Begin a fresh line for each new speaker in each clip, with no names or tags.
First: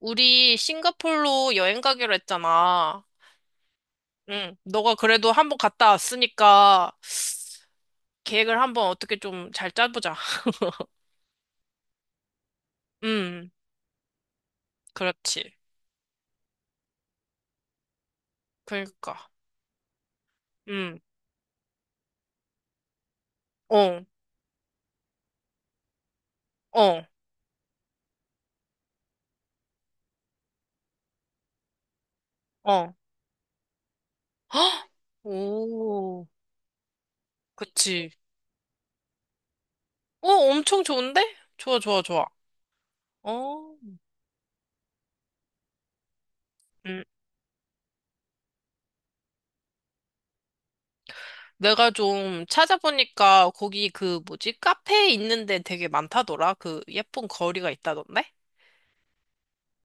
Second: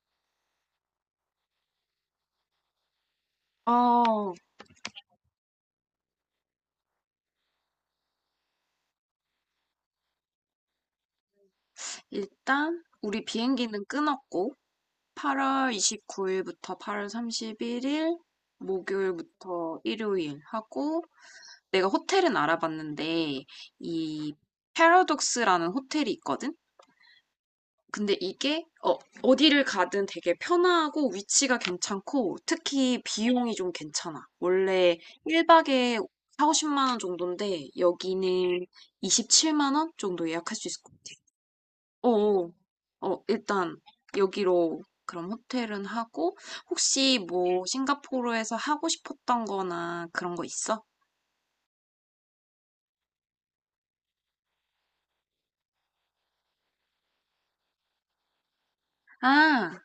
우리 싱가폴로 여행 가기로 했잖아.
어,
응, 너가 그래도 한번 갔다 왔으니까 계획을 한번 어떻게 좀 잘 짜보자.
일단 우리
응,
비행기는 끊었고
그렇지.
8월 29일부터 8월 31일,
그러니까,
목요일부터 일요일
응,
하고, 내가 호텔은 알아봤는데
어,
이 패러독스라는 호텔이 있거든?
어,
근데 이게 어디를 가든 되게 편하고 위치가 괜찮고
어.
특히 비용이 좀 괜찮아.
헉!
원래 1박에
오,
4, 50만 원 정도인데
그치.
여기는 27만 원
어,
정도 예약할 수
엄청
있을 것 같아.
좋은데? 좋아, 좋아, 좋아.
어어. 어, 어,
어,
일단 여기로 그럼 호텔은 하고,
음.
혹시 뭐 싱가포르에서 하고 싶었던 거나 그런 거 있어?
내가 좀 찾아보니까 거기 그 뭐지? 카페 있는데 되게 많다더라. 그 예쁜 거리가 있다던데?
아,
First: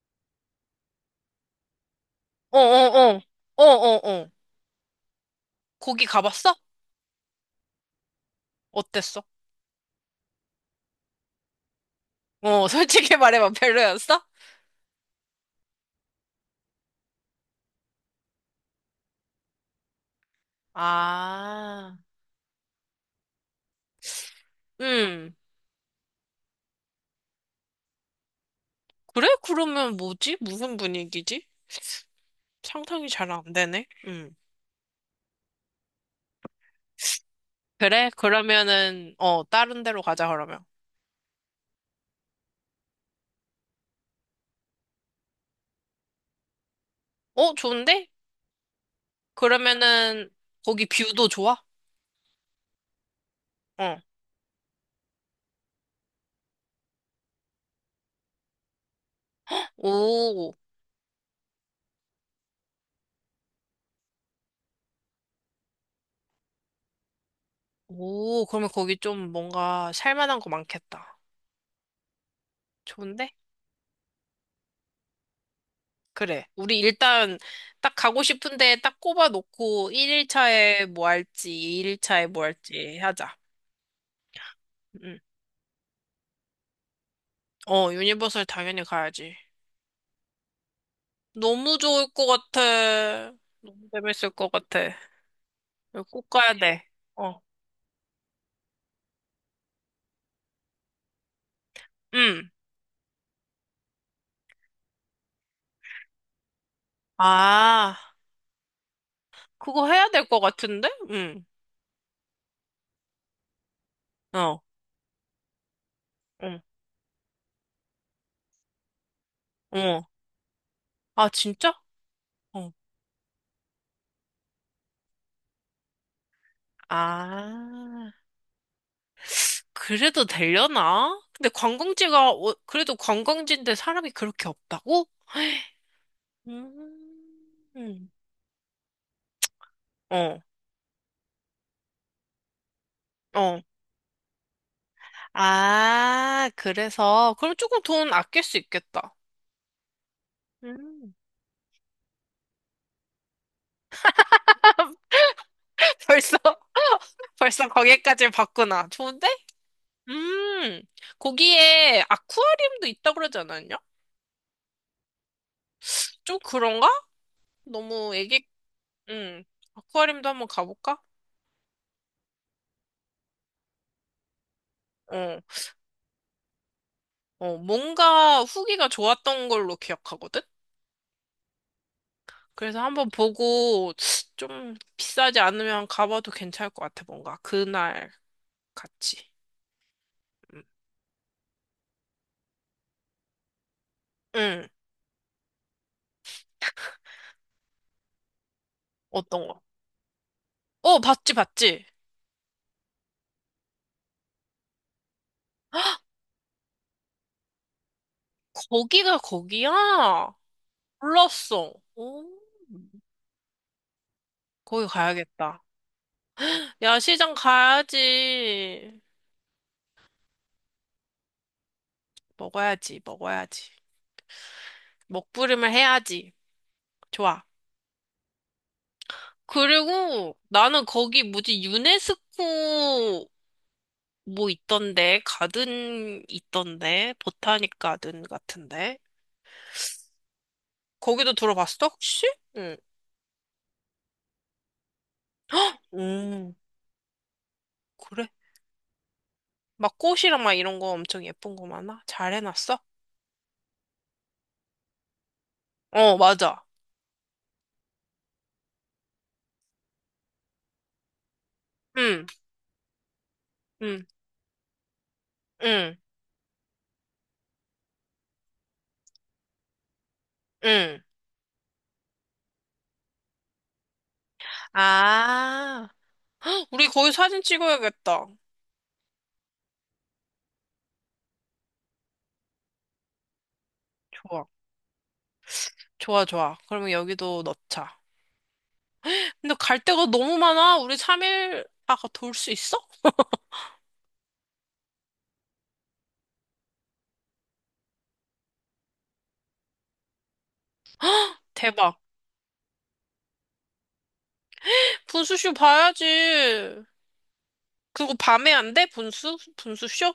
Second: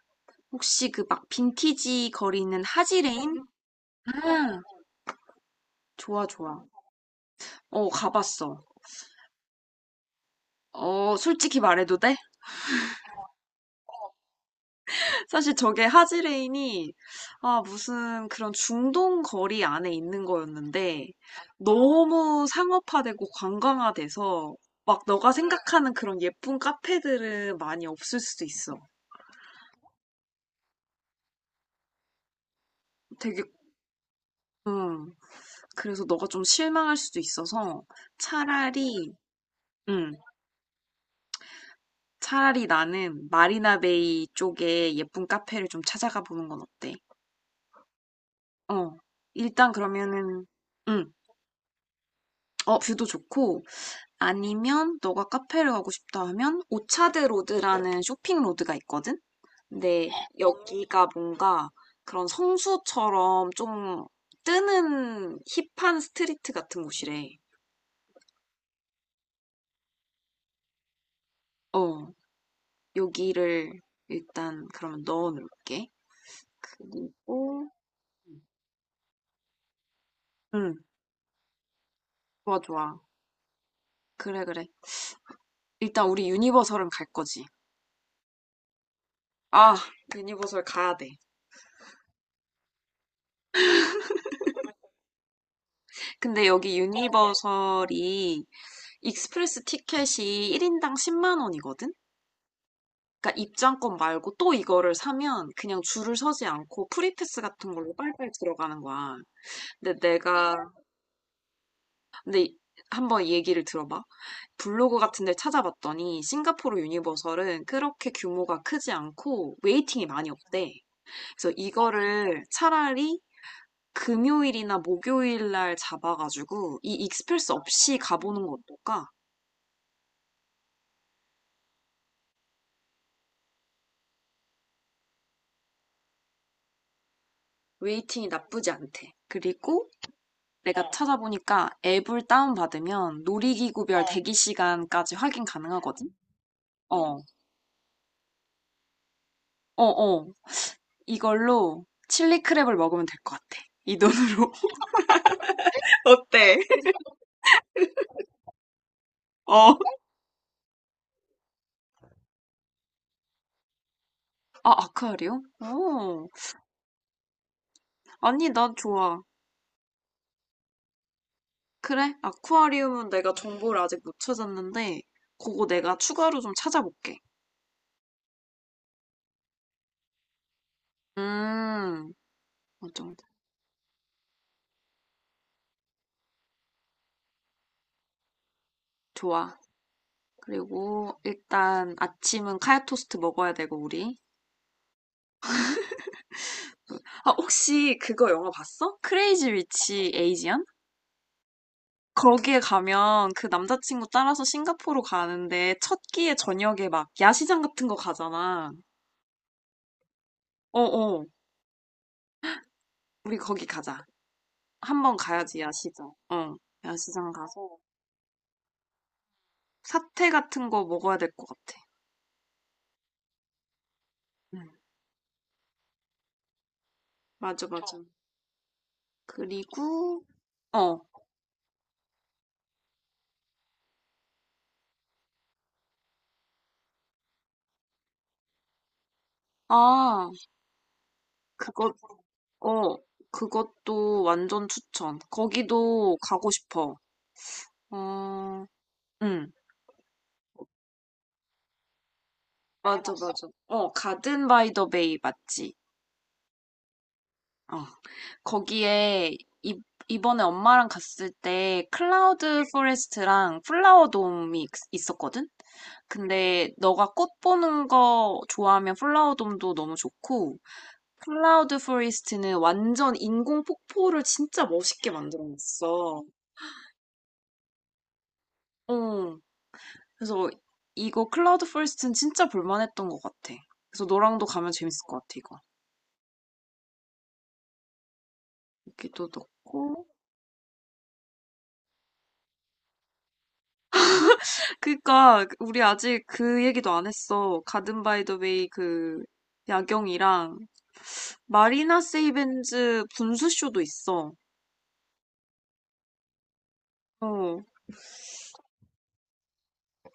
혹시 그 막 빈티지 거리
어,
있는
어, 어,
하지레인?
어, 어, 어.
아,
거기
좋아
가봤어?
좋아. 어, 가봤어.
어땠어?
어, 솔직히 말해도 돼?
어, 솔직히 말해봐. 별로였어?
사실 저게 하지레인이, 아, 무슨 그런 중동 거리 안에 있는 거였는데
아,
너무 상업화되고 관광화돼서 막 너가
음.
생각하는 그런 예쁜 카페들은 많이 없을 수도 있어.
그래? 그러면 뭐지? 무슨 분위기지? 상상이 잘
되게
안 되네. 음.
음. 그래서 너가 좀 실망할 수도 있어서
그래?
차라리
그러면은, 어, 다른 데로
음.
가자, 그러면.
차라리 나는 마리나베이 쪽에 예쁜 카페를 좀 찾아가 보는 건 어때?
어, 좋은데?
어. 일단
그러면은,
그러면은
거기
음.
뷰도 좋아?
어, 뷰도 좋고
어.
아니면 너가 카페를 가고 싶다 하면 오차드 로드라는 쇼핑 로드가 있거든? 근데
오,
여기가 뭔가 그런 성수처럼 좀 뜨는 힙한 스트리트 같은 곳이래.
오, 그러면 거기 좀 뭔가 살만한 거 많겠다.
어,
좋은데?
여기를 일단 그러면 넣어 놓을게.
그래. 우리 일단
그리고
딱 가고 싶은데 딱 꼽아놓고
응,
1일차에 뭐 할지, 2일차에 뭐
좋아,
할지
좋아.
하자.
그래, 그래.
음.
일단 우리 유니버설은 갈 거지.
어, 유니버설 당연히 가야지.
아, 유니버설 가야 돼.
너무 좋을 것 같아. 너무 재밌을 것 같아. 이거 꼭
근데
가야
여기
돼. 어,
유니버설이 익스프레스 티켓이 1인당 10만 원이거든?
응.
그러니까 입장권 말고 또 이거를 사면 그냥 줄을 서지 않고 프리패스 같은 걸로
아,
빨빨 들어가는 거야.
그거
근데
해야 될 것
내가
같은데? 응.
근데 한번 얘기를 들어봐.
어,
블로그 같은 데 찾아봤더니
응,
싱가포르 유니버설은 그렇게 규모가 크지 않고
어.
웨이팅이 많이 없대.
아,
그래서
진짜?
이거를
어.
차라리 금요일이나 목요일 날 잡아가지고 이 익스프레스 없이
아,
가보는 거 어떨까?
그래도 되려나? 근데 관광지가, 어, 그래도 관광지인데 사람이 그렇게 없다고? 음,
웨이팅이 나쁘지 않대. 그리고
어,
내가 찾아보니까 앱을 다운받으면
어.
놀이기구별 대기 시간까지 확인 가능하거든? 음.
아,
어,
그래서, 그럼 조금 돈 아낄 수 있겠다.
어, 어.
음.
이걸로 칠리크랩을 먹으면 될 것 같아. 이 돈으로.
벌써?
어때?
벌써 거기까지 봤구나. 좋은데?
어.
음, 거기에 아쿠아리움도 있다고 그러지 않았냐?
아, 아쿠아리움? 오.
좀 그런가? 너무 애기,
아니, 난 좋아.
음, 아쿠아리움도 한번 가볼까?
그래, 아쿠아리움은 내가 정보를 아직 못 찾았는데,
어,
그거 내가 추가로 좀 찾아볼게.
어, 뭔가 후기가 좋았던 걸로 기억하거든?
음,
그래서
어,
한번
좀,
보고 좀 비싸지 않으면 가봐도 괜찮을 것 같아, 뭔가. 그날 같이.
좋아.
음,
그리고 일단 아침은 카야 토스트 먹어야 되고, 우리.
음,
아, 혹시 그거 영화 봤어?
어떤
크레이지
거?
위치 에이지안.
어, 봤지, 봤지.
거기에 가면 그 남자친구 따라서 싱가포르 가는데 첫 끼에 저녁에 막 야시장 같은 거 가잖아.
거기가 거기야?
어어,
몰랐어. 오.
우리 거기 가자.
거기
한번 가야지,
가야겠다.
야시장. 어,
야,
야시장
시장
가서
가야지.
사태 같은 거 먹어야 될 것 같아.
먹어야지, 먹어야지.
응,
먹부림을 해야지. 좋아.
맞아, 맞아. 그리고,
그리고 나는
어,
거기 뭐지, 유네스코 뭐 있던데, 가든 있던데, 보타닉 가든 같은데.
아,
거기도 들어봤어,
그거,
혹시? 응.
어, 그것도 완전 추천. 거기도 가고
음,
싶어.
그래?
어, 응.
막 꽃이랑 막 이런 거 엄청 예쁜 거 많아? 잘 해놨어?
맞아, 해봤어? 맞아. 어, 가든 바이 더 베이 맞지?
어, 맞아.
어. 거기에 이, 이번에 엄마랑 갔을 때
응,
클라우드 포레스트랑
응,
플라워 돔이 있었거든?
응,
근데 너가 꽃 보는 거 좋아하면 플라워 돔도 너무 좋고
응.
클라우드 포레스트는 완전 인공 폭포를 진짜 멋있게
아,
만들어놨어.
헉, 우리 거기 사진 찍어야겠다.
어. 그래서 이거 클라우드 포레스트는 진짜 볼만했던 것 같아. 그래서 너랑도
좋아.
가면 재밌을 것 같아, 이거.
좋아, 좋아. 그러면 여기도 넣자.
여기도
근데 갈 데가
넣고
너무 많아. 우리 3일 아까 돌 수 있어?
그니까 우리 아직 그 얘기도 안 했어. 가든 바이 더 웨이 그 야경이랑
대박.
마리나 세이벤즈 분수쇼도 있어.
분수쇼 봐야지.
어,
그거 밤에 안 돼? 분수? 분수쇼?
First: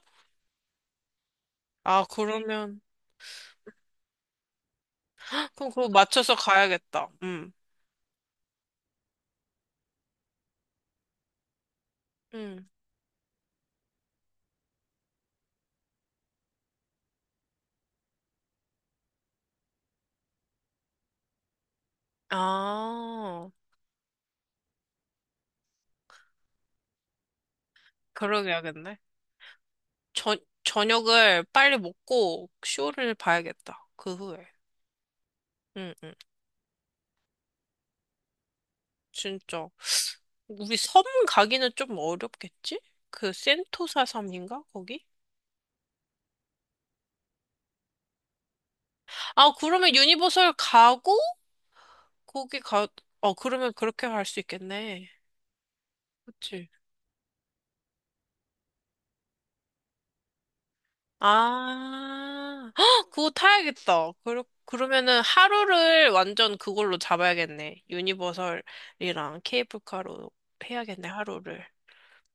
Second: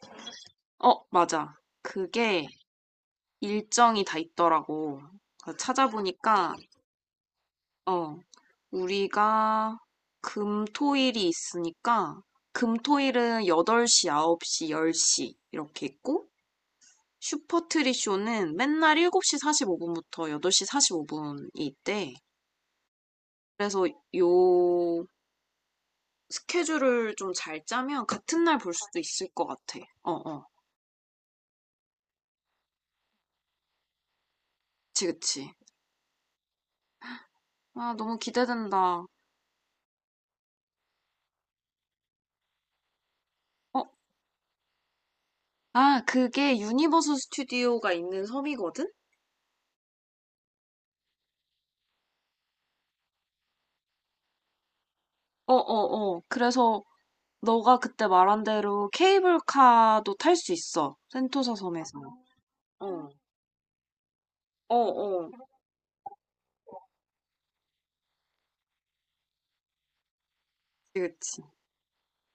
어, 맞아.
아,
그게
그러면.
일정이 다 있더라고. 그래서
그럼 그거 맞춰서
찾아보니까
가야겠다. 응.
어, 우리가 금, 토, 일이 있으니까
응.
금, 토, 일은 8시, 9시, 10시 이렇게 있고 슈퍼트리 쇼는 맨날 7시 45분부터 8시 45분이 있대.
아,
그래서 요 스케줄을 좀 잘 짜면 같은 날 볼
그러게야겠네.
수도 있을 것 같아. 어,
저,
어.
저녁을 빨리 먹고 쇼를 봐야겠다. 그 후에.
그치, 그치.
응, 응.
아, 너무 기대된다.
진짜. 우리 섬 가기는 좀 어렵겠지? 그
어,
센토사 섬인가? 거기?
아, 그게 유니버스 스튜디오가 있는 섬이거든?
아, 그러면 유니버설 가고, 거기 가, 어, 그러면 그렇게 갈 수 있겠네.
어, 어, 어.
그치?
그래서 너가 그때 말한 대로 케이블카도 탈 수 있어, 센토사 섬에서.
아,
어,
헉, 그거 타야겠다. 그러,
어,
그러면은
어.
하루를 완전 그걸로 잡아야겠네. 유니버설이랑 케이블카로
그치,
해야겠네,
그치.
하루를.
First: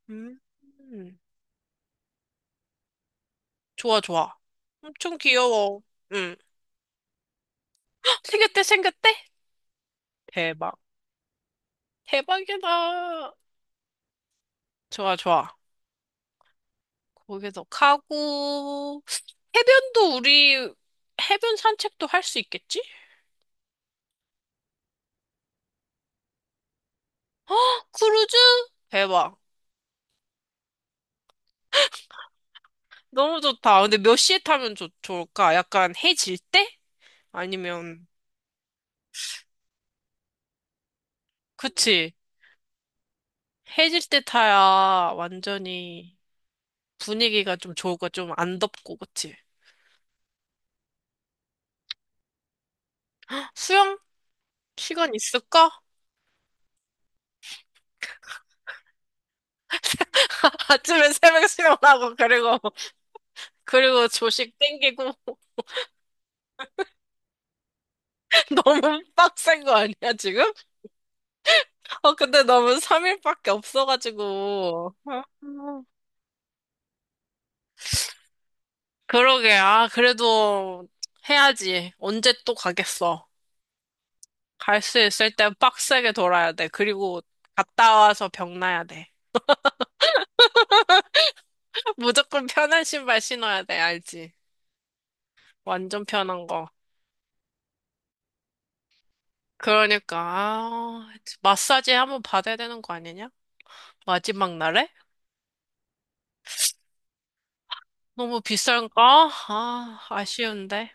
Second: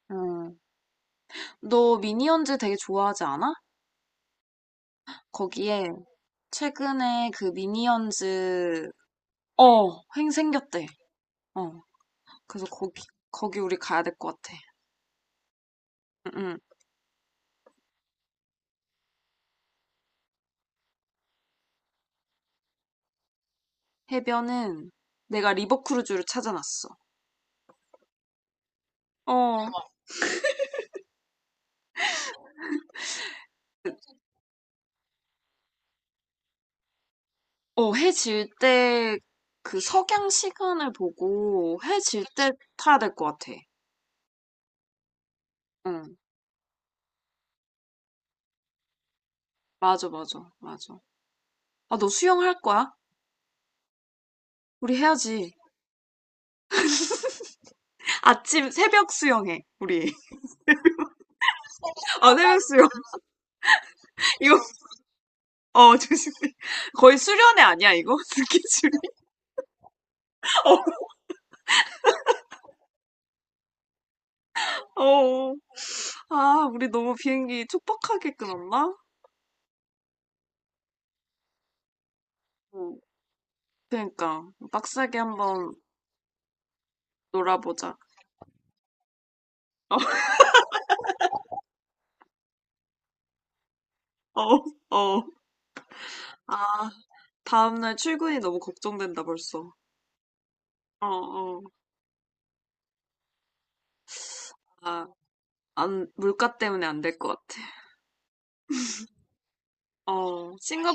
음,
음.
음.
너 미니언즈 되게 좋아하지 않아?
좋아, 좋아. 엄청 귀여워.
거기에
음.
최근에 그
헉, 생겼대,
미니언즈,
생겼대?
횡
대박.
생겼대. 어. 그래서
대박이다.
거기 우리 가야 될 것 같아.
좋아, 좋아.
응, 응.
거기서 가고, 해변도 우리 해변 산책도 할 수 있겠지?
해변은 내가 리버크루즈를 찾아놨어.
크루즈? 대박.
어,
너무 좋다.
그-
근데 몇 시에 타면 좋을까? 약간 해질 때? 아니면,
해 질 때 그 석양 시간을 보고 해
그치.
질 때 타야 될 것 같아.
해질 때 타야 완전히
응,
분위기가 좀 좋을까? 좀 안 덥고, 그치?
맞아, 맞아, 맞아. 아, 너 수영할 거야?
수영?
우리
시간
해야지.
있을까?
아침 새벽 수영해, 우리.
아침에 새벽 수영하고,
아,
그리고,
새벽 수영.
그리고 조식
이거,
땡기고,
조심해. 거의 수련회 아니야, 이거? 스 케줄
너무 빡센 거 아니야, 지금? 어, 근데 너무 3일밖에 없어가지고.
어,
어?
어. 아, 우리 너무 비행기 촉박하게 끊었나?
그러게. 아, 그래도 해야지. 언제 또
어.
가겠어.
그러니까
갈 수
빡세게
있을 때
한번
빡세게 돌아야 돼. 그리고 갔다
놀아보자.
와서 병나야 돼. 무조건 편한 신발 신어야 돼. 알지?
어, 어. 어.
완전 편한
아,
거.
다음날 출근이 너무 걱정된다 벌써.
그러니까,
어,
아,
어.
마사지 한번 받아야 되는 거 아니냐? 마지막 날에?
아, 안, 물가 때문에 안 될 것 같아.
너무 비싼가? 아,
어,
아쉬운데.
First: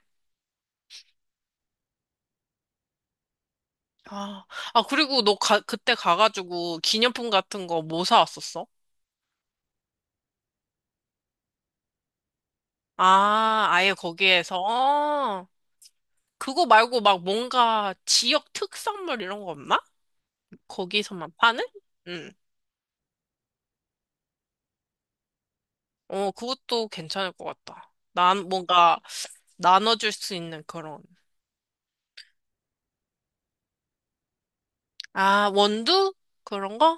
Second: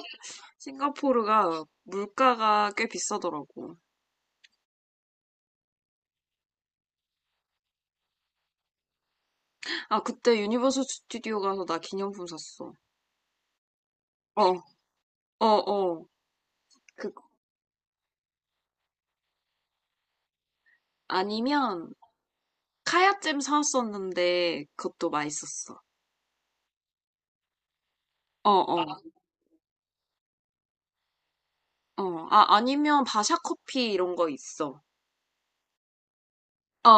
싱가포르가 물가가 꽤 비싸더라고.
아, 아, 그리고 너 가, 그때 가가지고 기념품 같은 거 뭐 사왔었어?
아, 그때 유니버설 스튜디오 가서 나 기념품 샀어.
아, 아예
어,
거기에서?
어,
어.
어.
그거 말고
그,
막 뭔가 지역 특산물 이런 거 없나? 거기서만 파는?
아니면
응.
카야잼 사왔었는데 그것도 맛있었어.
어, 그것도 괜찮을 것 같다. 난
어, 어,
뭔가 나눠줄 수 있는 그런.
어. 아, 아니면 바샤 커피 이런 거 있어.
아, 원두? 그런
어,
거?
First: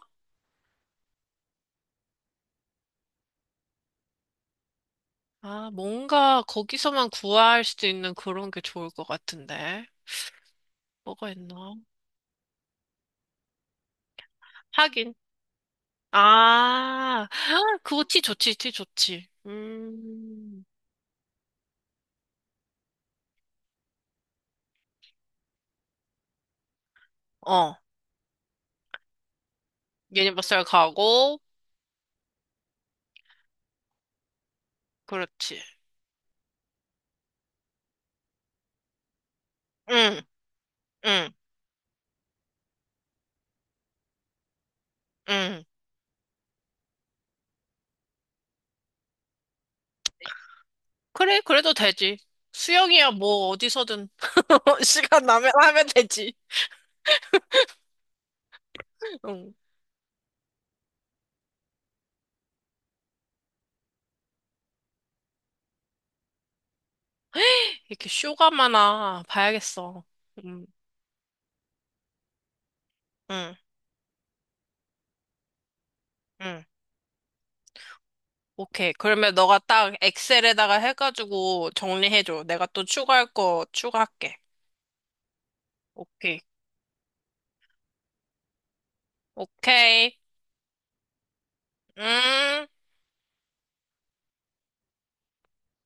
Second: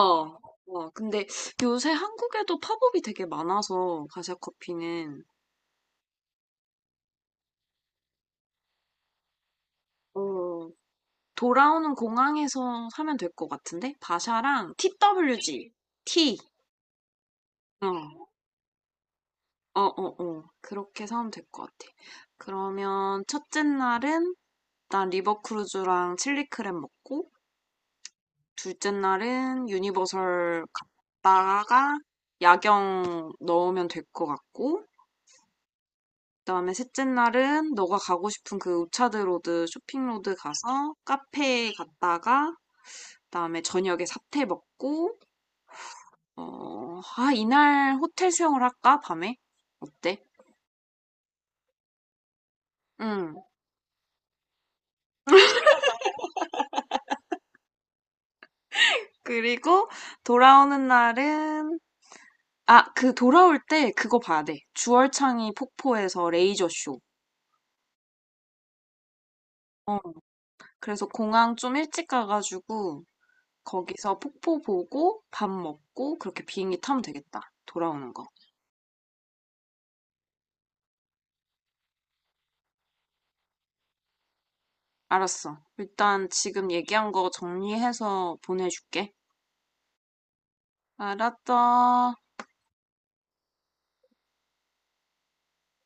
어, 근데 요새 한국에도 팝업이 되게 많아서 가샤 커피는
아, 뭔가 거기서만 구할 수 있는 그런 게 좋을 것 같은데.
어,
뭐가 있나?
돌아오는 공항에서 사면 될 것 같은데? 바샤랑
하긴.
TWG, T,
아,
어,
그거 티
어,
좋지, 티 좋지.
어, 어,
음.
그렇게 사면 될 것 같아. 그러면 첫째 날은 일단 리버크루즈랑 칠리크랩 먹고,
어,
둘째 날은
유니버설
유니버설
가고,
갔다가 야경 넣으면 될 것 같고,
그렇지.
그다음에 셋째 날은 너가 가고 싶은 그 우차드로드
응,
쇼핑로드 가서
응,
카페에 갔다가 그다음에 저녁에 사태 먹고
응.
어, 아, 이날 호텔 수영을 할까? 밤에? 어때?
그래, 그래도 되지. 수영이야,
응.
뭐, 어디서든. 시간 나면 하면 되지. 응.
그리고 돌아오는 날은, 아, 그 돌아올 때 그거 봐야 돼. 주얼창이 폭포에서 레이저 쇼.
이렇게 쇼가마나
어,
봐야겠어. 응,
그래서 공항 좀 일찍 가가지고
응,
거기서 폭포 보고 밥 먹고 그렇게
응.
비행기 타면 되겠다. 돌아오는 거.
오케이. 그러면 너가 딱 엑셀에다가 해가지고 정리해줘. 내가 또 추가할 거 추가할게.
알았어. 일단
오케이.
지금 얘기한 거 정리해서 보내줄게.
오케이.
알았어.
음.